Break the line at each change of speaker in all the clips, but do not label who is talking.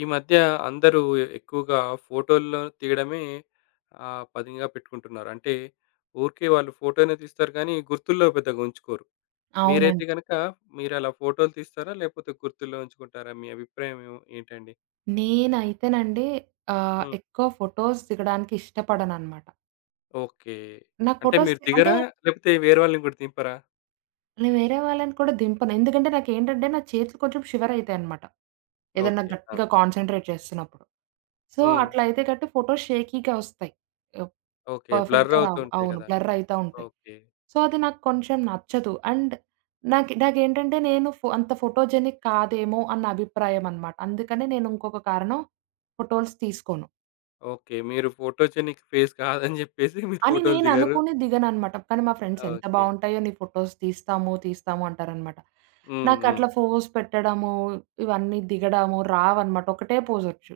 ఈ మధ్య అందరూ ఎక్కువగా ఫోటోల్లో తీయడమే పనిగా పెట్టుకుంటున్నారు. అంటే ఊరికే వాళ్ళు ఫోటోనే తీస్తారు గానీ, గుర్తుల్లో పెద్దగా ఉంచుకోరు. మీరైతే
అవునండి.
గనక మీరలా ఫోటోలు తీస్తారా? లేకపోతే గుర్తుల్లో ఉంచుకుంటారా? మీ అభిప్రాయం ఏంటండి?
నేనైతేనండి
హ్మ్.
ఎక్కువ ఫోటోస్ దిగడానికి ఇష్టపడననమాట.
ఓకే.
నాకు
అంటే
ఫోటోస్
మీరు
అంటే
దిగరా? లేకపోతే వేరే వాళ్ళని గూడా దింపరా?
నేను వేరే వాళ్ళని కూడా దింపను. ఎందుకంటే నాకేంటంటే నా చేతులు కొంచెం షివర్ అయితాయనమాట. ఏదన్నా
ఓకే. ఆ!
గట్టిగా కాన్సంట్రేట్ చేస్తున్నప్పుడు. సో,
హ్మ్.
అట్లా అయితే గట్టి ఫోటోస్ షేకీగా ఒస్తాయి. ఆహ్,
ఓకే. బ్లర్
పర్ఫెక్ట్‌గా రావు.
అవుతుంటాయి
అవును.
గదా!
బ్లర్ అయితా ఉంటాయి.
ఓకే.
సో, అది నాకు కొంచెం నచ్చదు. అండ్ నాకేంటంటే నేను అంత ఫోటోజెనిక్ కాదేమో అన్న అభిప్రాయం అనమాట. అందుకనే నేను ఇంకొక కారణం ఫోటోస్ తీసుకోను.
ఓకే. మీరు ఫోటోజెనిక్ ఫేస్ కాదని జెప్పేసి మీరు
అని
ఫోటోలు దిగరు.
నేననుకుని దిగననమాట. కానీ మా ఫ్రెండ్స్ ఎంత
ఓకే.
బావుంటాయో నీ ఫోటోస్ తీస్తాము, తీస్తాము అంటారనమాట.
హ్మ్. హ్మ్.
నాకట్లా ఫోజ్ పెట్టడము, ఇవన్నీ దిగడము రావనమాట. ఒకటే పోజొచ్చు.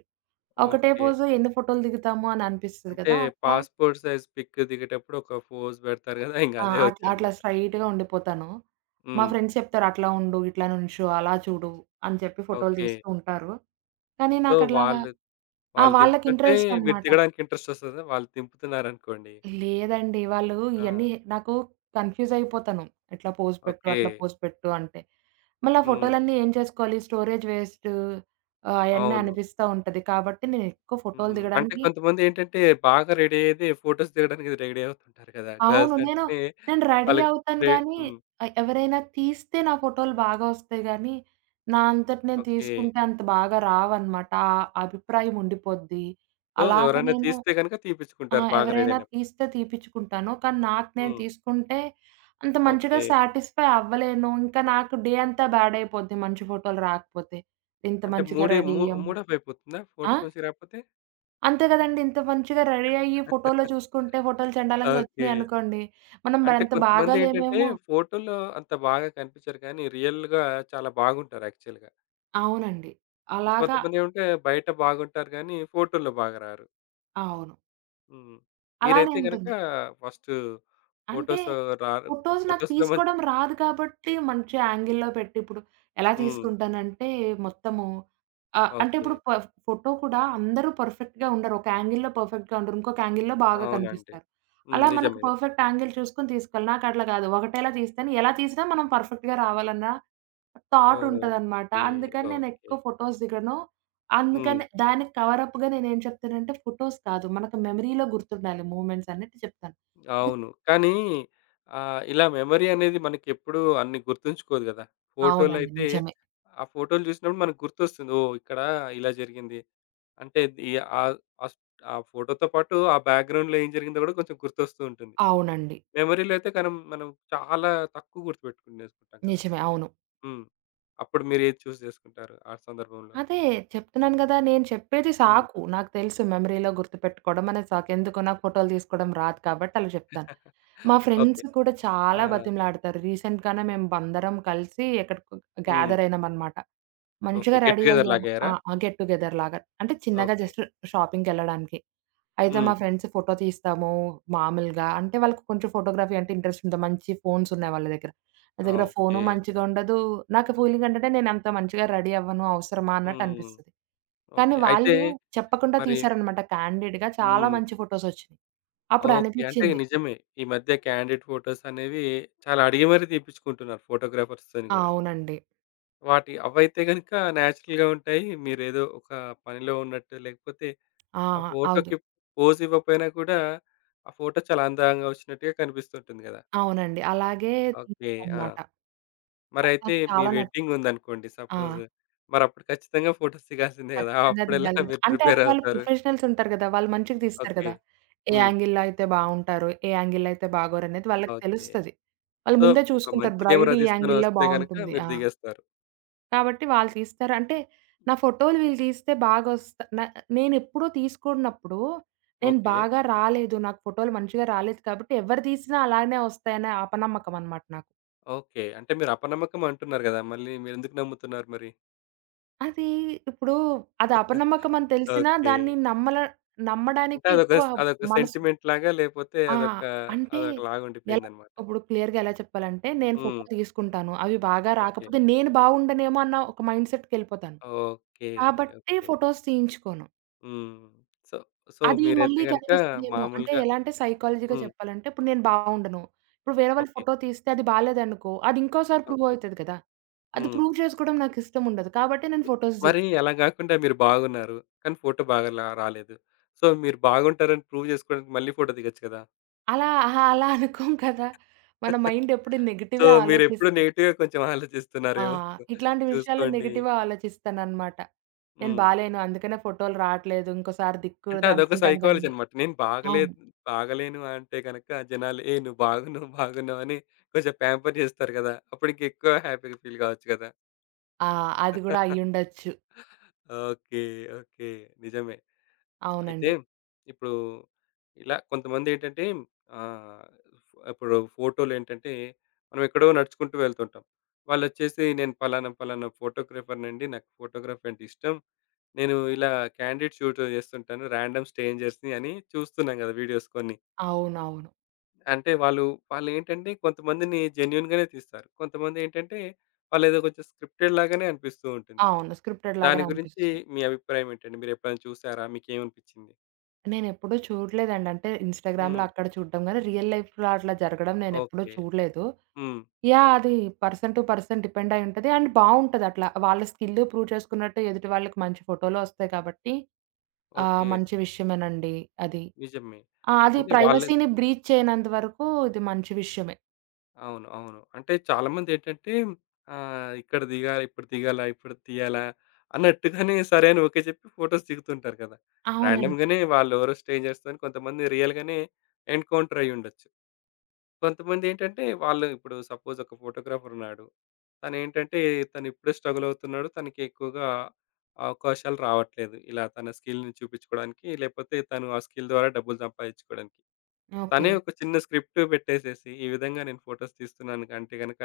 ఒకటే
ఓకే.
పోజ్ ఎన్ని ఫోటోలు దిగుతాము అని అనిపిస్తది
అంటే
కదా! అట్లా
పాస్‌పోర్ట్ సైజ్ పిక్ దిగేటప్పుడు ఒక పోజ్ పెడతారు కదా! ఇంక
ఆ!
అదే
అట్లా అట్లా
వచ్చనమాట.
స్ట్రెయిట్‌గా ఉండిపోతాను. మా
హ్మ్.
ఫ్రెండ్స్ చెప్తారు అట్లా ఉండు, ఇట్లా నుంచో, అలా చూడు అని చెప్పి ఫోటోలు
ఓకే.
తీస్తూ ఉంటారు. కానీ
సో,
నాకట్లాగా
వాళ్ళు
ఆ!
వాళ్ళు
వాళ్ళకి
దింపుతుంటే
ఇంట్రెస్ట్
మీరు
అనమాట.
దిగడానికి ఇంట్రెస్ట్ వస్తదా? వాళ్ళు దింపుతున్నారనుకోండి.
లేదండి. వాళ్ళు
ఆ!
ఇయన్నీ నాకు కన్‌ఫ్యూజ్ అయిపోతాను. ఇట్లా పోజ్ పెట్టు,
ఓకే.
అట్లా పోజ్ పెట్టు అంటే. మళ్ళీ ఆ
హ్మ్.
ఫోటోలన్నీ ఏం చేసుకోవాలి? స్టోరేజ్ వేస్ట్, అయన్నీ
అవును.
అనిపిస్తా ఉంటది. కాబట్టి నేను ఎక్కువ ఫోటోలు
హ్మ్. అంటే
దిగడానికి
కొంతమందేంటంటే బాగా రెడీ అయ్యేది ఫోటోస్ దిగడానికి రెడీ అవుతుంటారు కదా!
అవును.
గర్ల్స్
నేను
అంటేనే
నేను రెడీ
వాళ్ళకి
అవుతాను
రె
గానీ,
హ్మ్.
ఎవరైనా తీస్తే నా ఫోటోలు బాగా వస్తాయి గానీ, నా అంతట నేను
ఓకే.
తీసుకుంటే అంత బాగా రావనమాట. ఆ అభిప్రాయం ఉండిపోద్ది.
సో,
అలాగ
ఎవరైనా
నేను
తీస్తే గనుక
ఆ!
తీపిచ్చుకుంటారు బాగా రెడీ
ఎవరైనా
అయినప్పుడు.
తీస్తే తీపిచ్చుకుంటాను. కానీ నాకు నేను
హ్మ్.
తీసుకుంటే అంత మంచిగా
ఓకే.
సాటిస్ఫై అవ్వలేను. ఇంకా నాకు డే అంతా బ్యాడ్ అయిపోద్ది మంచి ఫోటోలు రాకపోతే. ఇంత
అంటే
మంచిగా
మూడే
రెడీ
మూ
అయ్యాము.
మూడ్ ఆఫ్ అయిపోతుందా
ఆ!
ఫోటోస్ మంచిగా రాకపోతే?
అంతే కదండీ! ఇంత మంచిగా రెడీ అయ్యి ఫోటోలో చూసుకుంటే ఫోటోలు చెండాలంగా
ఓకే.
వచ్చినాయనుకోండి, మనం
అంటే
మరంత బాగా
కొంతమందేంటంటే
లేమేమో.
ఫోటో‌లో అంత బాగా కనిపించరు కానీ రియల్‌గా చాలా బాగుంటారు యాక్చువల్‌గా.
అవునండి. అలాగా.
కొంతమందేమంటే బయట బాగుంటారు గానీ ఫోటో‌లో బాగా రారు.
అవును.
హ్మ్.
అలానే
మీరైతే గనక
ఉంటుంది.
ఫస్ట్
అంటే
ఫోటోస్ రారు
ఫోటోస్ నాకు
ఫోటోస్‌లో మంచి
తీసుకోవడం రాదు కాబట్టి, మంచి యాంగిల్‌లో పెట్టి ఇప్పుడు ఎలా
హ్మ్.
తీసుకుంటానంటే మొత్తము, అంటే
ఓకే.
ఇప్పుడు ఫోటో కూడా అందరూ పర్ఫెక్ట్‌గా ఉండరు. ఒక యాంగిల్‌లో పర్ఫెక్ట్‌గా ఉండరు. ఇంకొక యాంగిల్‌లో బాగా
అవునండి.
కనిపిస్తారు.
హ్మ్.
అలా మనకు
నిజమే.
పర్ఫెక్ట్ యాంగిల్ చూసుకొని తీసుకోవాలి. నాకు అట్లా కాదు. ఒకటేలా తీస్తాను. ఎలా తీసినా మనం పర్ఫెక్ట్‌గా రావాలన్న థాట్ ఉంటదనమాట.
ఓకే.
అందుకని నేను
ఓకే.
ఎక్కువ ఫోటోస్ దిగను.
హ్మ్.
అందుకని దానికి కవర్ అప్‌గా నేనేం చెప్తానంటే ఫోటోస్ కాదు. మనకు మెమరీలో గుర్తుండాలి మూవ్‌మెంట్స్ అన్నట్టు చెప్తాను. అది
అవును. కానీ ఇలా మెమరీ అనేది మనకెప్పుడూ అన్ని గుర్తుంచుకోదు గదా!
అవునండి.
ఫోటోలైతే
నిజమే.
ఆ ఫోటోలు చూసినప్పుడు మనకు గుర్తొస్తుంది. ఓహ్! ఇక్కడ ఇలా జరిగింది. అంటే ఈ ఆహ్, ఆస్ ఆ ఫోటోతో పాటు ఆ బ్యాక్‌గ్రౌండ్‌లో ఏం జరిగిందో గూడా కొంచెం గుర్తొస్తూ ఉంటుంది.
అవునండి.
మెమరీలో అయితే మనం చాలా తక్కువ గుర్తుపెట్టుకునేసుకుంటాం కదా!
నిజమే. అవును.
హ్మ్. అప్పుడు మీరేది జేసుకుంటారు ఆ సందర్భంలో?
అదే చెప్తున్నాను గదా! నేను చెప్పేది
హ్మ్.
సాకు. నాకు తెలుసు మెమరీలో గుర్తుపెట్టుకోవడం అనేది సాకు. ఎందుకు నాకు ఫోటోలు తీసుకోవడం రాదు కాబట్టి అలా చెప్తాను. మా
ఓకే.
ఫ్రెండ్స్ కూడా
ఆ!
చాలా బతిమలాడతారు. రీసెంట్‌గానే మేము అందరం కలిసి ఎక్కడికో
హ్మ్.
గ్యాదర్ అయినామనమాట.
ఓకే.
మంచిగా
గెట్
రెడీ
టుగెదర్
అయ్యాము.
లాగయ్యారా?
ఆ! గెట్ టుగెదర్ లాగా. అంటే చిన్నగా
ఓకే.
జస్ట్ షాపింగ్‌కెళ్ళడానికి. అయితే
హ్మ్.
మా ఫ్రెండ్స్ ఫోటో తీస్తాము మామూలుగా. అంటే వాళ్ళకి కొంచెం ఫోటోగ్రఫీ అంటే ఇంట్రెస్ట్ ఉంటది. మంచి ఫోన్స్ ఉన్నాయి వాళ్ళ దగ్గర. నా
ఆ!
దగ్గర
ఓకే.
ఫోను మంచిగా ఉండదు. నాకు ఫీలింగ్ ఏంటంటే నేనంత మంచిగా రెడీ అవ్వను, అవసరమా అన్నట్టు
హ్మ్.
అనిపిస్తది. కానీ
ఓకే. అయితే
వాళ్ళు చెప్పకుండా
మరి
తీశారనమాట క్యాండిడ్‌గా చాలా
హ్మ్.
మంచి ఫోటోసొచ్చినియి. అప్పుడు
ఓకే. అంటే
అనిపిచ్చింది.
నిజమే. ఈ మధ్య క్యాండిడ్ ఫోటోస్ అనేవి చాలా అడిగి మరి తీపిచ్చుకుంటున్నారు ఫోటోగ్రాఫర్స్‌తోని
ఆ!
గూడా.
అవునండి.
వాటి అవైతే గనుక నేచురల్‌గా ఉంటాయి. మీరేదో ఒక పనిలో ఉన్నట్టు లేకపోతే
ఆ!
ఆ
అవును.
ఫోటోకి పోజ్ ఇవ్వకపోయినా కూడా ఆ ఫోటో చాలా అందంగా వచ్చినట్టుగా కనిపిస్తుంటుంది గదా!
అవునండి. అలాగే
ఓకే. ఆ!
తీశాననమాట. అది
మరైతే
నాకు
మీ
చాలా నచ్చింది.
వెడ్డింగ్ ఉందనుకోండి
ఆ!
సపోజ్. మరప్పుడు ఖచ్చితంగా ఫోటోస్ దిగాల్సిందే గదా!
ఖచ్చితంగా
అప్పుడెలా
దిగాలి గదా!
మీరు
అంటే
ప్రిపేర్
అప్పుడు వాళ్ళు
అవుతారు?
ప్రొఫెషనల్స్ ఉంటారు గదా! వాళ్ళు మంచిగా తీస్తారు
ఓకే.
గదా! ఏ
హ్మ్.
యాంగిల్‌లో అయితే బావుంటారు, ఏ యాంగిల్‌లో అయితే బాగోరనేది వాళ్ళకి
ఓకే.
తెలుస్తది. వాళ్ళు
సో,
ముందే
ఒక
చూసుకుంటారు.
మంచి
బ్రైడ్
కెమెరా
ఈ యాంగిల్‌లో
తీసుకొనొస్తే గనక
బావుంటుంది.
మీరు
ఆ!
దిగేస్తారు.
కాబట్టి వాళ్ళు తీస్తారు. అంటే నా ఫోటోలు వీళ్ళు తీస్తే బాగొస్తా న నేనెప్పుడూ తీసుకోనప్పుడు నేను
ఓకే.
బాగా రాలేదు, నాకు ఫోటోలు మంచిగా రాలేదు కాబట్టి ఎవరు తీసినా అలానే వస్తాయనే అపనమ్మకం అనమాట నాకు.
ఓకే. అంటే మీరు అపనమ్మకం అంటున్నారు గదా! మళ్ళీ మీరెందుకు నమ్ముతున్నారు మరి?
అది ఇప్పుడు అది అపనమ్మకం అని తెలిసినా
ఓకే.
దాన్ని
అంటే
నమ్మడానికే ఎక్కువ
అదొక
మనసు.
సెంటిమెంట్ లాగా లేపోతే
ఆ!
అదొక
అంటే
అదొకలాగా
ఎలా
ఉండిపోయిందన్నమాట.
ఇప్పుడు క్లియర్‌గా ఎలా చెప్పాలంటే, నేను
హ్మ్.
ఫోటోలు తీసుకుంటాను. అవి బాగా
ఓకే.
రాకపోతే నేను బాగుండనేమో అన్న ఒక మైండ్ సెట్‌కెళ్ళిపోతాను.
ఓకే.
కాబట్టి
ఓకే.
ఫోటోస్ తీయించుకోను.
హ్మ్. సో, సో
అది
మీరైతే
మళ్ళీ
గనక
కనిపిస్తదేమో అంటే
మామూలుగా
ఎలా అంటే సైకాలజీగా
హ్మ్.
చెప్పాలంటే ఇప్పుడు నేను బాగుండను. ఇప్పుడు వేరే వాళ్ళు
ఓకే.
ఫోటో తీస్తే అది బాలేదనుకో అది ఇంకోసారి ప్రూవ్
ఓకే.
అవుతది కదా! అది
హ్మ్.
ప్రూవ్ చేసుకోవడం నాకు ఇష్టం ఉండదు. కాబట్టి నేను ఫోటోస్
మరి
దిగను.
అలా గాకుండా మీరు బాగున్నారు. కానీ ఫోటో బాగా రాలేదు. సో, మీరు బాగుంటారని ప్రూవ్ జేసుకోవడానికి మళ్ళీ ఫోటో దిగొచ్చు గదా!
అలా అహా! అలా అనుకోం కదా! మన మైండ్ ఎప్పుడు
సో,
నెగెటివే
మీరెప్పుడు
ఆలోచిస్తది.
నెగెటివ్‌గా కొంచెం
ఆ!
ఆలోచిస్తున్నారేమో
ఇట్లాంటి విషయాల్లో
చూసుకోండి.
నెగెటివ్‌గా ఆలోచిస్తాననమాట. నేను
హ్మ్.
బాలేను అందుకనే ఫోటోలు రాట్లేదు. ఇంకోసారి
అంటే
దిక్కూడదు
అదొక
అనుకుంటాను
సైకాలజీ
గానీ
అనమాట. నేను
అవును.
బాగలేదు బాగలేను అంటే గనక జనాలు "ఏ నువ్వు బాగున్నావు, బాగున్నావు" అని కొంచెం ప్యాంపర్ చేస్తారు గదా! అప్పుడు ఇంకెక్కువ హ్యాపీగా ఫీల్ కావచ్చు గదా!
ఆ! అది గూడా అయ్యుండొచ్చు.
ఓకే. ఓకే. నిజమే. అయితే
అవునండి.
ఇప్పుడు ఇలా కొంతమందేంటంటే ఆహ్, ఇప్పుడు ఫోటోలేంటంటే మనం ఎక్కడో నడుచుకుంటూ వెళ్తుంటాం. వాళ్ళొచ్చేసి నేను పలానా పలానా ఫోటోగ్రాఫర్‌నండి. నాకు ఫోటోగ్రఫీ అంటే ఇష్టం. నేను ఇలా క్యాండిడ్ షూట్ చేస్తుంటాను. ర్యాండమ్ స్ట్రేంజర్స్‌ని అని చూస్తున్నాం కదా! వీడియోస్ కొన్ని.
అవునవును.
అంటే వాళ్ళేంటంటే కొంతమందిని జెన్యూన్‌గానే తీస్తారు. కొంతమందేంటంటే వాళ్ళేదో కొంచెం స్క్రిప్టెడ్ లాగానే అనిపిస్తూ ఉంటుంది.
అవును. స్క్రిప్టెడ్
దాని
లాగానే
గురించి
అనిపిస్తుంది.
మీ అభిప్రాయం ఏంటండి? మీరెప్పుడైనా చూసారా? మీకేమనిపించింది?
నేనెప్పుడూ చూడలేదండి. అంటే ఇన్‌స్టాగ్రామ్‌లో
హ్మ్.
అక్కడ చూడడం గానీ, రియల్ లైఫ్‌లో అట్లా జరగడం నేనెప్పుడూ
ఓకే.
చూడలేదు.
హ్మ్.
యాహ్! అది పర్సన్ టు పర్సన్ డిపెండ్ అయి ఉంటది. అండ్ బావుంటది అట్లా. వాళ్ళ స్కిల్ ప్రూవ్ చేసుకున్నట్టు ఎదుటి వాళ్ళకి మంచి ఫోటో‌లొస్తాయి కాబట్టి
ఓకే.
మంచి విషయమేనండి అది.
నిజమే.
ఆ! అది
అంటే వాళ్ళే
ప్రైవసీని బ్రీచ్ చేయనంత వరకు ఇది మంచి విషయమే.
అవును. అవును. అంటే చాలామందేంటంటే ఇక్కడ దిగాలి, ఇప్పుడు దిగాలా, ఇప్పుడు తీయాలా అన్నట్టుగానే సరే అని ఓకే చెప్పి ఫోటోస్ దిగుతుంటారు కదా!
అవునండి.
ర్యాండమ్‌గానే వాళ్ళెవరో స్ట్రేంజర్స్‌తోని కొంతమంది రియల్‌గానే ఎన్‌కౌంటర్ అయ్యుండొచ్చు. కొంతమందేంటంటే వాళ్ళు ఇప్పుడు సపోజ్ ఒక ఫోటోగ్రాఫరున్నాడు. తనేంటంటే తనిప్పుడే స్ట్రగుల్ అవుతున్నాడు. తనకి ఎక్కువగా అవకాశాలు రావట్లేదు. ఇలా తన స్కిల్‌ని చూపించుకోవడానికి లేకపోతే తను ఆ స్కిల్ ద్వారా డబ్బులు సంపాదించుకోవడానికి.
ఓకే.
తనే ఒక చిన్న స్క్రిప్ట్ పెట్టేసేసి, ఈ విధంగా నేను ఫోటోస్ తీస్తున్నాను అంటే గనక,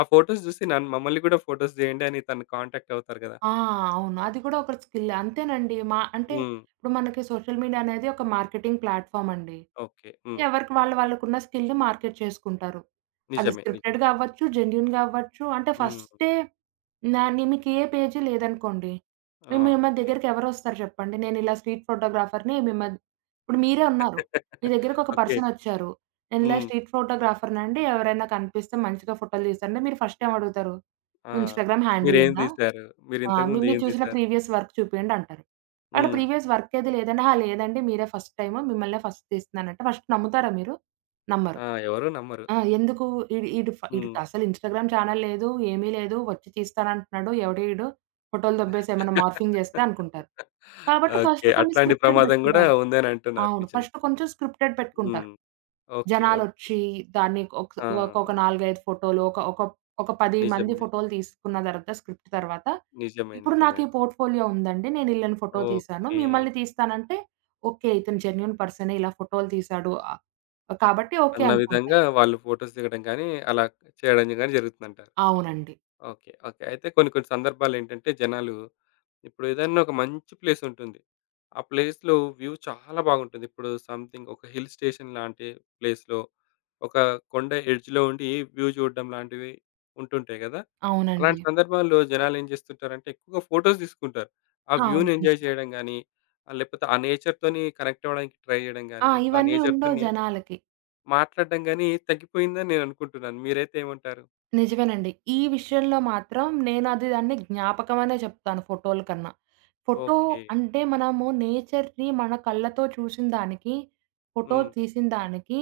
ఆ ఫోటోస్ చూసి నన్ను మమ్మల్ని కూడా ఫోటోస్ చేయండి అని తను కాంటాక్ట్ అవుతారు కదా!
ఆ! అవును. అది కూడా ఒక స్కిల్లే. అంతేనండి. మా అంటే
హ్మ్.
ఇప్పుడు మనకి సోషల్ మీడియా అనేది ఒక మార్కెటింగ్ ప్లాట్‌ఫామ్ అండి.
ఓకే. హ్మ్.
ఎవరికి వాళ్ళు వాళ్ళకున్న స్కిల్‌ని మార్కెట్ చేసుకుంటారు. అది
నిజమే. నిజమే.
స్క్రిప్టెడ్‌గా అవ్వచ్చు, జెన్యూన్‌గా అవ్వచ్చు. అంటే
హ్మ్.
ఫస్టే నా ని మీకు ఏ పేజీ లేదనుకోండి.
ఆ!
మిమ్మ
ఓకే.
దగ్గరికి ఎవరొస్తారు చెప్పండి? నేనిలా స్ట్రీట్ ఫోటోగ్రాఫర్‌ని మిమ్మ ఇప్పుడు మీరే ఉన్నారు. మీ దగ్గరకి ఒక
ఓకే.
పర్సన్ వచ్చారు. నేనిలా
హ్మ్.
స్ట్రీట్ ఫోటోగ్రాఫర్‌నండి ఎవరైనా కనిపిస్తే మంచిగా ఫోటోలు తీస్తంటే మీరు ఫస్ట్ ఏమడుగుతారు?
ఆ!
ఇన్‌స్టాగ్రామ్ హ్యాండిల్
మీరేం
ఉందా?
తీశారు?
ఆ!
మీరింతకుముందు
మీరు
ఏం
చూసిన
తీశారు?
ప్రీవియస్ వర్క్ చూపియండి అంటారు. అక్కడ
హ్మ్.
ప్రీవియస్ వర్క్ ఏది లేదన్నా, "ఆ! లేదండి మీరే ఫస్ట్ టైమ్. మిమ్మల్నే ఫస్ట్ తీస్తున్నానంటే" ఫస్ట్ నమ్ముతారా మీరు? నమ్మరు.
ఆ! ఎవరు నమ్మరు.
ఆ! ఎందుకు ఈడు ఈడు ఫ
హ్మ్.
ఈడికి అసలు ఇన్‌స్టాగ్రామ్ ఛానెల్ లేదు. ఏమీ లేదు. వచ్చి తీస్తానంటున్నాడు. ఎవడో ఈడు ఫోటోలు దొబ్బేసి ఏమైనా మార్ఫింగ్ చేస్తే అనుకుంటారు. కాబట్టి
ఓకే.
ఫస్ట్ కొన్ని
అట్లాంటి
స్క్రిప్టెడ్
ప్రమాదం కూడా
పెట్టుకుంటారు.
ఉందని అంటున్నారు.
అవును.
నిజమే.
ఫస్ట్ కొంచెం స్క్రిప్టెడ్ పెట్టుకుంటారు.
హ్మ్. ఓకే. ఓకే.
జనాలొచ్చి దాన్ని ఒక ఒక
ఆ!
4, 5 ఫోటోలు ఒక ఒక ఒక 10 మంది
నిజమే.
ఫోటోలు తీసుకున్న తర్వాత స్క్రిప్ట్ తర్వాత,
నిజమే.
ఇప్పుడు నాకు
నిజమే.
ఈ పోర్ట్‌ఫోలియో ఉందండి. నేను ఈళ్ళని ఫోటో తీశాను.
ఓకే.
మిమ్మల్ని తీస్తానంటే, ఓకే. ఇతను జెన్యూన్ పర్సనే ఇలా ఫోటోలు తీశాడు. కాబట్టి ఓకే
అన్న విధంగా
అనుకుంటారు.
వాళ్ళు ఫోటోస్ దిగడం గానీ, అలా చేయడం గానీ జరుగుతుందంటారు.
అవునండి.
ఓకే. ఓకే. అయితే కొన్ని కొన్ని సందర్భాలేంటంటే జనాలు ఇప్పుడు ఏదన్నా ఒక మంచి ప్లేసుంటుంది. ఆ ప్లేస్‌లో వ్యూ చాలా బాగుంటుంది. ఇప్పుడు సంథింగ్ ఒక హిల్ స్టేషన్ లాంటి ప్లేస్‌లో ఒక కొండ ఎడ్జ్‌లో ఉండి వ్యూ చూడడం లాంటివి ఉంటుంటాయి గదా!
అవునండి.
అలాంటి సందర్భాల్లో జనాలేం జేస్తుంటారంటే ఎక్కువగా ఫోటోస్ తీసుకుంటారు. ఆ
అవును.
వ్యూ‌ని ఎంజాయ్
నిజమే.
చేయడం గానీ, లేకపోతే ఆ నేచర్‌తోని కనెక్ట్ అవ్వడానికి ట్రై జేయడం గానీ,
ఆ!
లేకపోతే ఆ
ఇవన్నీ ఉండవు
నేచర్‌తోని
జనాలకి.
మాట్లాడడం గాని తగ్గిపోయిందని నేననుకుంటున్నాను. మీరైతే ఏమంటారు?
నిజమేనండి. ఈ విషయంలో మాత్రం నేనది దాన్ని జ్ఞాపకమనే చెప్తాను ఫోటోల కన్నా. Photo
okay.
అంటే మనము నేచర్‌ని మన కళ్ళతో చూసిన దానికి, ఫోటో
హ్మ్.
తీసిన దానికి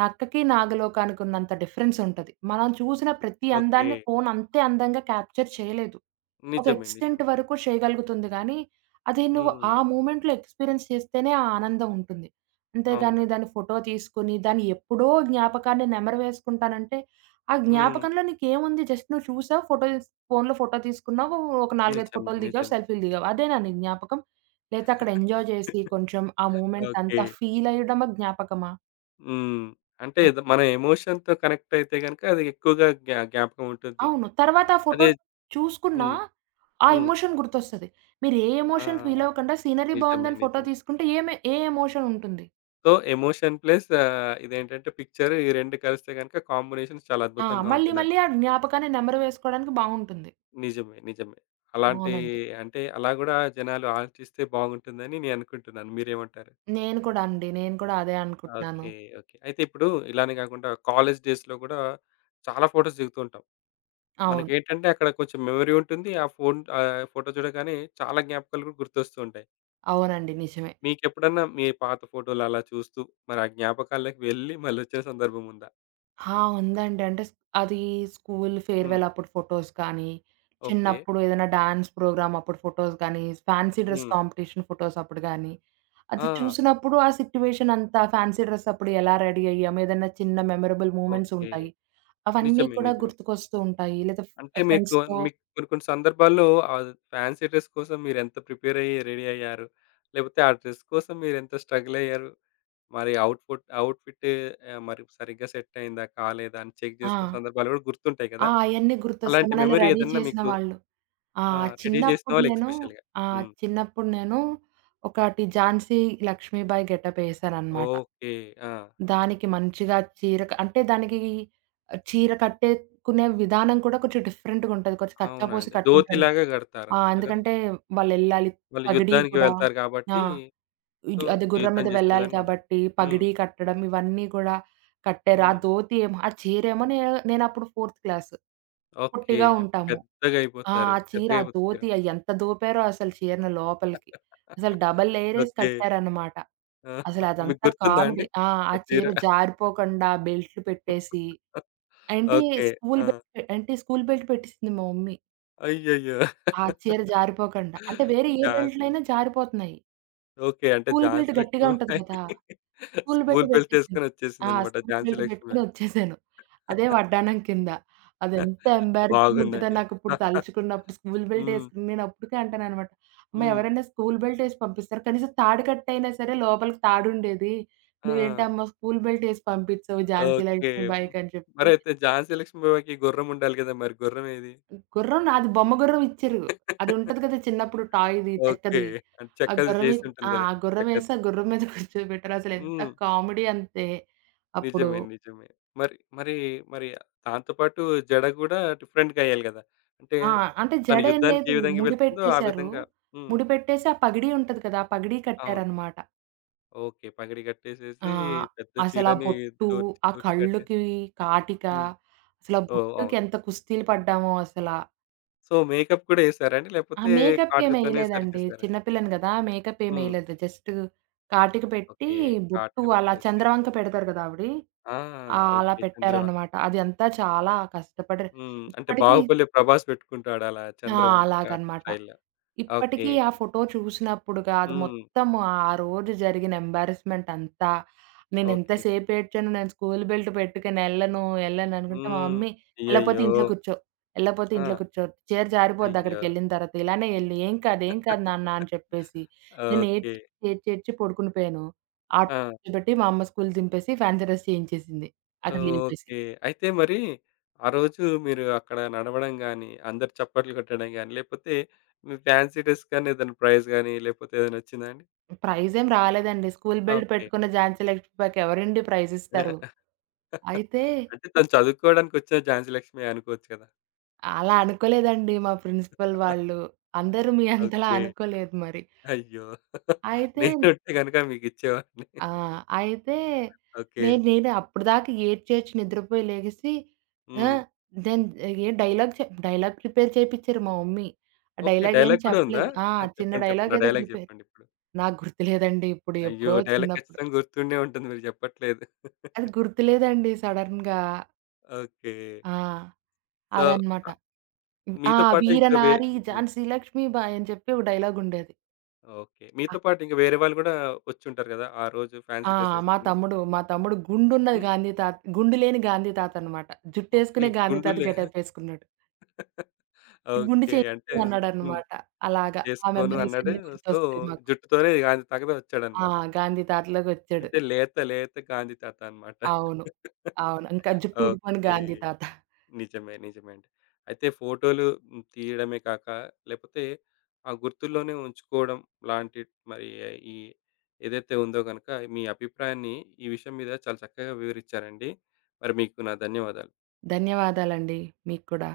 నక్కకి, నాగలోకానికి ఉన్నంత డిఫరెన్స్ ఉంటది. మనం చూసిన ప్రతి
ఓకే.
అందాన్ని ఫోన్ అంతే అందంగా క్యాప్చర్ చేయలేదు. ఒక
నిజమే.
ఎక్స్‌టెంట్
నిజమే.
వరకు చేయగలుగుతుంది గానీ, అది నువ్వు
హ్మ్.
ఆ మూమెంట్‌లో ఎక్స్‌పీరియన్స్ చేస్తేనే ఆ ఆనందం ఉంటుంది. అంతేగాని
అవునండి.
దాన్ని ఫోటో తీసుకొని, దాన్ని ఎప్పుడో జ్ఞాపకాన్ని నెమరు వేసుకుంటానంటే, ఆ
హ్మ్.
జ్ఞాపకంలో నీకేముంది జస్ట్ నువ్వు చూసావు, ఫోటో తీస్ ఫోన్‌లో ఫోటో తీసుకున్నావు, ఒక 4, 5
నిజమే.
ఫోటోలు దిగావు,
నిజమే.
సెల్ఫీలు దిగావు. అదేనా నీ జ్ఞాపకం? లేతే అక్కడ ఎంజాయ్ చేసి కొంచెం ఆ మూమెంట్
ఓకే.
అంతా ఫీల్ అయ్యడమా జ్ఞాపకమా?
హ్మ్. అంటే ఏదో మన ఎమోషన్‌తో కనెక్ట్ అయితే గనక అది ఎక్కువగా జ్ఞాపకం ఉంటుంది.
అవును. తర్వాత ఆ ఫోటో
అదే
చూసుకున్నా,
హ్మ్.
ఆ
హ్మ్.
ఎమోషన్ గుర్తొస్తది. మీరు ఏ ఎమోషన్ ఫీల్
ఆ!
అవ్వకుండా సీనరీ
నిజమే.
బావుందని ఫోటో
నిజమే.
తీసుకుంటే ఏ ఎమోషన్ ఉంటుంది.
సో, ఎమోషన్ ప్లస్ ఇదేంటంటే పిక్చర్ ఈ 2 కలిస్తే గనక కాంబినేషన్ చాలా
ఆ!
అద్భుతంగా
మళ్ళీ
ఉంటుందంట.
మళ్ళీ ఆ జ్ఞాపకాన్ని నెమరు వేసుకోవడానికి బావుంటుంది.
నిజమే. నిజమే. అలాంటి
అవునండి.
అంటే అలా గూడా జనాలు ఆలోచిస్తే బాగుంటుందని నేననుకుంటున్నాను. మీరేమంటారు?
నేను కూడా అండి. నేను కూడా అదే అనుకుంటున్నాను.
ఓకే. ఓకే. అయితే ఇప్పుడు ఇలానే గాకుండా కాలేజ్ డేస్‌లో గూడా చాలా ఫోటోస్ దిగుతూ ఉంటాం.
అవును.
మనకేంటంటే అక్కడ కొంచెం మెమరీ ఉంటుంది. ఆ ఫోన్ ఫోటో చూడగానే చాలా జ్ఞాపకాలు గూడా గుర్తొస్తూ ఉంటాయి.
అవునండి. నిజమే.
మీకెప్పుడన్నా మీ పాత ఫోటోలు అలా చూస్తూ మరి ఆ జ్ఞాపకాల్లోకి వెళ్ళి మళ్ళొచ్చిన సందర్భం ఉందా?
ఆ! ఉందండి. అంటే అది స్కూల్
హ్మ్.
ఫేర్‌వెల్ అప్పుడు ఫోటోస్ కానీ,
ఓకే.
చిన్నప్పుడు ఏదైనా డాన్స్ ప్రోగ్రామ్ అప్పుడు ఫోటోస్ గానీ, ఫ్యాన్సీ డ్రెస్
హ్మ్.
కాంపిటీషన్ ఫోటోస్ అప్పుడు గానీ,
ఆ!
అది చూసినప్పుడు ఆ సిట్యుయేషన్ అంతా ఫ్యాన్సీ డ్రెస్ అప్పుడు ఎలా రెడీ అయ్యాము, ఏదైనా చిన్న మెమరబుల్ మూమెంట్స్
ఓకే.
ఉంటాయి. అవన్నీ
నిజమే.
కూడా
నిజమే.
గుర్తుకొస్తూ ఉంటాయి. లేదా
అంటే మీకు
ఫ్రెండ్స్‌తో
మీకు కొన్ని కొన్ని సందర్భాల్లో ఆ ఫ్యాన్సీ డ్రెస్ కోసం మీరెంత ప్రిపేర్ అయ్యి రెడీ అయ్యారు? లేపోతే ఆ డ్రెస్ కోసం మీరెంత స్ట్రగుల్ అయ్యారు? మరి అవుట్‌ఫిట్ మరి సరిగ్గా సెట్ అయిందా? కాలేదా? అని చెక్
ఆ!
చేసుకున్న సందర్భాలు కూడా గుర్తుంటాయి
ఆ!
కదా!
అయన్నీ గుర్తొస్తాయి.
అలాంటి
మనల్ని
మెమరీ
రెడీ
ఏదన్నా
చేసిన
మీకు
వాళ్ళు. ఆ!
ఆ! రెడీ చేసిన
చిన్నప్పుడు
వాళ్ళు
నేను
ఎస్పెషల్‌గా.
ఆ!
హ్మ్.
చిన్నప్పుడు నేను ఒకటి 'ఝాన్సీ లక్ష్మీబాయి' గెటప్ ఏసాననమాట.
ఓకే. ఆ!
దానికి మంచిగా చీర క అంటే దానికి చీర కట్టేకునే విధానం కూడా కొంచెం డిఫరెంట్‌గా ఉంటది. కొంచెం
అవునా
కచ్చాపోసి
అండి.
కట్టుకుంటారు.
ధోతిలాగా
ఆ!
కడతారనుకుంటా కదా!
ఎందుకంటే వాళ్ళెళ్ళాలి.
వాళ్ళు
పగిడీ
యుద్ధానికి
కూడా
వెళ్తారు
ఆ!
కాబట్టి, సో,
అది గుర్రం మీద
యుద్ధం చేసే
వెళ్ళాలి
విధంగా ఉండాలి.
కాబట్టి
హ్మ్.
పగిడీ కట్టడం ఇవన్నీ కూడా కట్టారు. ఆ
హ్మ్.
ధోతి ఏమో ఆ చీరేమో నేనప్పుడు ఫోర్త్ క్లాస్.
ఓకే.
పొట్టిగా
అంటే
ఉంటాము.
పెద్దగా
ఆ!
అయిపోతారు.
ఆ చీర,
పెద్దగా
ఆ
అయిపోతే చీర.
దోతి అది ఎంత దోపారో అసలు చీరని లోపలికి. అసలు డబల్ లేయరేసి
ఓకే.
కట్టారనమాట.
ఆ!
అసలు
మీకు
అదంతా
గుర్తుందా అండి?
కామెడీ. ఆ! ఆ
ఆ చీర?
చీర జారిపోకుండా బెల్టులు పెట్టేసి అంటే
ఓకే. ఆ!
స్కూల్ బెల్ట్ పెట్టిసింది మా మమ్మీ.
అయ్యయ్యో!
ఆ చీర జారిపోకండా. అంటే వేరే ఏ
ఝాన్సీ
బెల్ట్‌లైనా జారిపోతున్నాయి.
ఓకే. అంటే
స్కూల్ బెల్ట్
ఝాన్సీ
గట్టిగా ఉంటది
లక్ష్మీబాయి
కదా! స్కూల్ బెల్
స్కూల్ బెల్ట్
పెట్టేసింది.
ఏసుకొని
ఆ!
వచ్చేసిందన్నమాట
స్కూల్
ఝాన్సీ
బెల్ట్ పెట్టుకొని
లక్ష్మీబాయి.
వచ్చేసాను. అదే వడ్డానం కింద. అదెంత ఎంబారసింగ్ ఉంటదో
బాగుందండి.
నాకిప్పుడు తలుచుకున్నప్పుడు స్కూల్ బెల్ట్
హ్మ్.
ఏసుకుని నేను అప్పటికే అంటాననమాట. అమ్మ
హ్మ్.
ఎవరైనా స్కూల్ బెల్ట్ ఏసి పంపిస్తారు. కనీసం తాడు కట్టయినా సరే లోపలికి తాడుండేది.
ఆ!
నువ్వేంటమ్మా స్కూల్ బెల్ట్ ఏసి పంపించవు 'ఝాన్సీ
ఓకే.
లక్ష్మీబాయికి' అని చెప్పి.
మరైతే ఝాన్సీ లక్ష్మీబాయికి గుర్రం ఉండాలి గదా! మరి గుర్రం ఏది?
గుర్రం నాది బొమ్మ గుర్రం ఇచ్చిర్రు. అది ఉంటది కదా! చిన్నప్పుడు టాయ్‌ది
ఓకే.
చెక్కది.
అంటే
ఆ
చెక్కది
గుర్రం ఎ
చేసుంటుంది
ఆ!
గదా!
ఆ గుర్రం
చెక్కది.
ఏసి ఆ గుర్రం మీద కూర్చోబెట్టారు. అసలెంత
హ్మ్.
కామెడీ అంతే అప్పుడు.
నిజమే. నిజమే. మరి మరి మరి దాంతో పాటు జడ గూడా డిఫరెంట్‌గా ఎయ్యాలి గదా! అంటే
ఆ! అంటే
తను
జడ ఏం
యుద్ధానికి
లేదు.
ఏ విధంగా
ముడి
వెళ్తుందో ఆ
పెట్టేశారు.
విధంగా హ్మ్.
ముడి పెట్టేసి ఆ పగిడీ ఉంటది కదా! ఆ పగిడీ
అవును.
కట్టారనమాట.
ఓకే. పగిడి
ఆ!
కట్టేసేసి పెద్ద
అసలు ఆ
చీరని
బొట్టు,
దూర్చి
ఆ
దూర్చి కట్టే
కళ్ళుకి కాటిక,
హ్మ్.
అసలు ఆ
ఓహ్!
బొట్టుకి
అవును.
ఎంత కుస్తీలు పడ్డామో అసలా.
సో, మేకప్ కూడా ఎసారా అండి?
ఆ
లేకపోతే
మేకప్
కాటుకతోనే
ఏమెయలేదండి.
సరిచేసారా?
చిన్న పిల్లని గదా! మేకప్
హ్మ్.
ఏమెయలేదు. జస్ట్ కాటిక పెట్టి,
ఓకే.
బొట్టు
కాటుక
అలా
పెట్టేసి
చంద్రవంక పెడతారు గదా! ఆవిడి.
ఆ!
ఆ! అలా
ఓకే. చంద్రభాగ
పెట్టారనమాట. అది అంతా చాలా కష్టపడి
హ్మ్. అంటే
ఇప్పటికి
'బాహుబలి' 'ప్రభాస్' పెట్టుకుంటాడు అలా
ఆ!
'చంద్రవంక'
అలాగనమాట.
స్టైల్‌లో. ఓకే.
ఇప్పటికీ ఆ ఫోటో చూసినప్పుడు కాదు.
హ్మ్.
మొత్తము ఆ రోజు జరిగిన ఎంబారస్మెంట్ అంతా,
ఓకే.
నేనెంతసేపు ఏడ్చానో, నేను స్కూలు బెల్ట్ పెట్టుకొని ఎళ్ళను, ఎళ్ళను అనుకుంటే, మా
హ్మ్.
మమ్మీ "ఎళ్ళకపోతే
అయ్యయ్యో!
ఇంట్లో కూర్చో, ఎళ్ళకపోతే
ఆ!
ఇంట్లో కూర్చో, చీర జారిపోద్ది
అయ్యో!
అక్కడికెళ్ళిన తర్వాత, ఇలానే ఎళ్ళు, ఏం కాదు, ఏం కాదు నాన్న" అని చెప్పేసి, నేను
ఓకే.
ఏడ్చి, ఏడ్చి పడుకునిపోయాను. ఆటో
ఆ!
కూర్చోబెట్టి మా అమ్మ స్కూల్ దింపేసి, ఫ్యాన్సీ డ్రెస్ చేయించేసింది. అక్కడ లేపేసి.
ఓకే. అయితే మరి ఆ రోజు మీరు అక్కడ నడవడం గాని, అందరూ చప్పట్లు కొట్టడం గాని, లేపోతే మీ ఫ్యాన్సీ డ్రెస్ కానీ, ఏదైనా ప్రైజ్ గాని లేపోతే ఏదైనా వచ్చిందా అండి?
ప్రైజేం రాలేదండి. School belt
okay.
పెట్టుకున్న ఝాన్సీ లక్ష్మీబాయికి ఎవరండి ప్రైజిస్తారు. అయితే
అంటే తను చదువుకోవడానికొచ్చిన ఝాన్సీ లక్ష్మి అనుకోవచ్చు కదా!
అలా అనుకోలేదండి మా ప్రిన్సిపల్ వాళ్ళు. అందరూ మీ అంతలా
ఓకే.
అనుకోలేదు మరి.
అయ్యో!
అయితే
నేనుంటే గనుక మీకిచ్చేవాడిని.
ఆ! అయితే
ఓకే.
నేనే అప్పటిదాకా ఏడ్చేడ్చి నిద్రపోయి లెగిసి ఆ!
హ్మ్.
దెన్ ఏ డైలాగ్ చె డైలాగ్ ప్రిపేర్ చేపిచ్చారు మా మమ్మీ. ఆ
ఓకే.
డైలాగ్ ఏం
డైలాగ్ కూడా ఉందా?
చెప్పలేదు. ఆ!
ఆ!
చిన్న
చెప్పండి.
డైలాగ్
చెప్పండి. ఆ
ఏదో
డైలాగ్
ప్రిపేర్
చెప్పండిప్పుడు.
నాకు గుర్తులేదండి ఇప్పుడు.
అయ్యో!
ఎప్పుడో
డైలాగ్
చిన్నప్పుడు.
ఖచ్చితంగా గుర్తుండే ఉంటుంది. మీరు చెప్పట్లేదు.
అది గుర్తులేదండి సడెన్‌గా.
ఓకే.
ఆ!
సో,
అదనమాట.
ఆహ్,
ఆ!
మీతో పాటు
వీర
ఇంకా వే
నారి
హ్మ్.
ఝాన్సీ లక్ష్మీబాయి అని చెప్పి ఒక డైలాగుండేది.
ఓకే. మీతో పాటు ఇంక వేరే వాళ్ళు గూడా వచ్చుంటారు గదా! ఆ రోజు
ఆ!
ఫ్యాన్సీ డ్రెస్
మా
యేసుకొని.
తమ్ముడు, మా తమ్ముడు గుండున్న
హ్మ్.
గాంధీ తాత గుండు లేని గాంధీ తాతనమాట.
ఓకే.
జుట్టేసుకునే గాంధీ తాత
గుండులే.
గెటపేసుకున్నాడు. గుండు
ఓకే. అంటే హ్మ్.
చేయించుకున్నాడనమాట. అలాగా ఆ
చేసుకోను
మెమోరీస్
అన్నాడు.
అన్నీ
సో,
గుర్తొస్తాయి మాకు.
జుట్టుతోనే దానికి తగదా
ఆ!
వచ్చాడన్నమాట.
గాంధీ తాతలాగొచ్చాడు.
అంటే లేత లేత గాంధీ తాత అన్నమాట.
అవును. అవును. ఇంకా జుట్టు ఊడిపోని
ఓకే.
గాంధీ తాత.
నిజమే. నిజమే అండి. అయితే ఫోటోలు హ్మ్, తీయడమే కాక లేపోతే ఆ గుర్తుల్లోనే ఉంచుకోవడం లాంటి మరి ఈ ఏదైతే ఉందో గనక మీ అభిప్రాయాన్ని ఈ విషయం మీద చాలా చక్కగా వివరించారండి. మరి మీకు నా ధన్యవాదాలు.
ధన్యవాదాలండి. మీకు కూడా.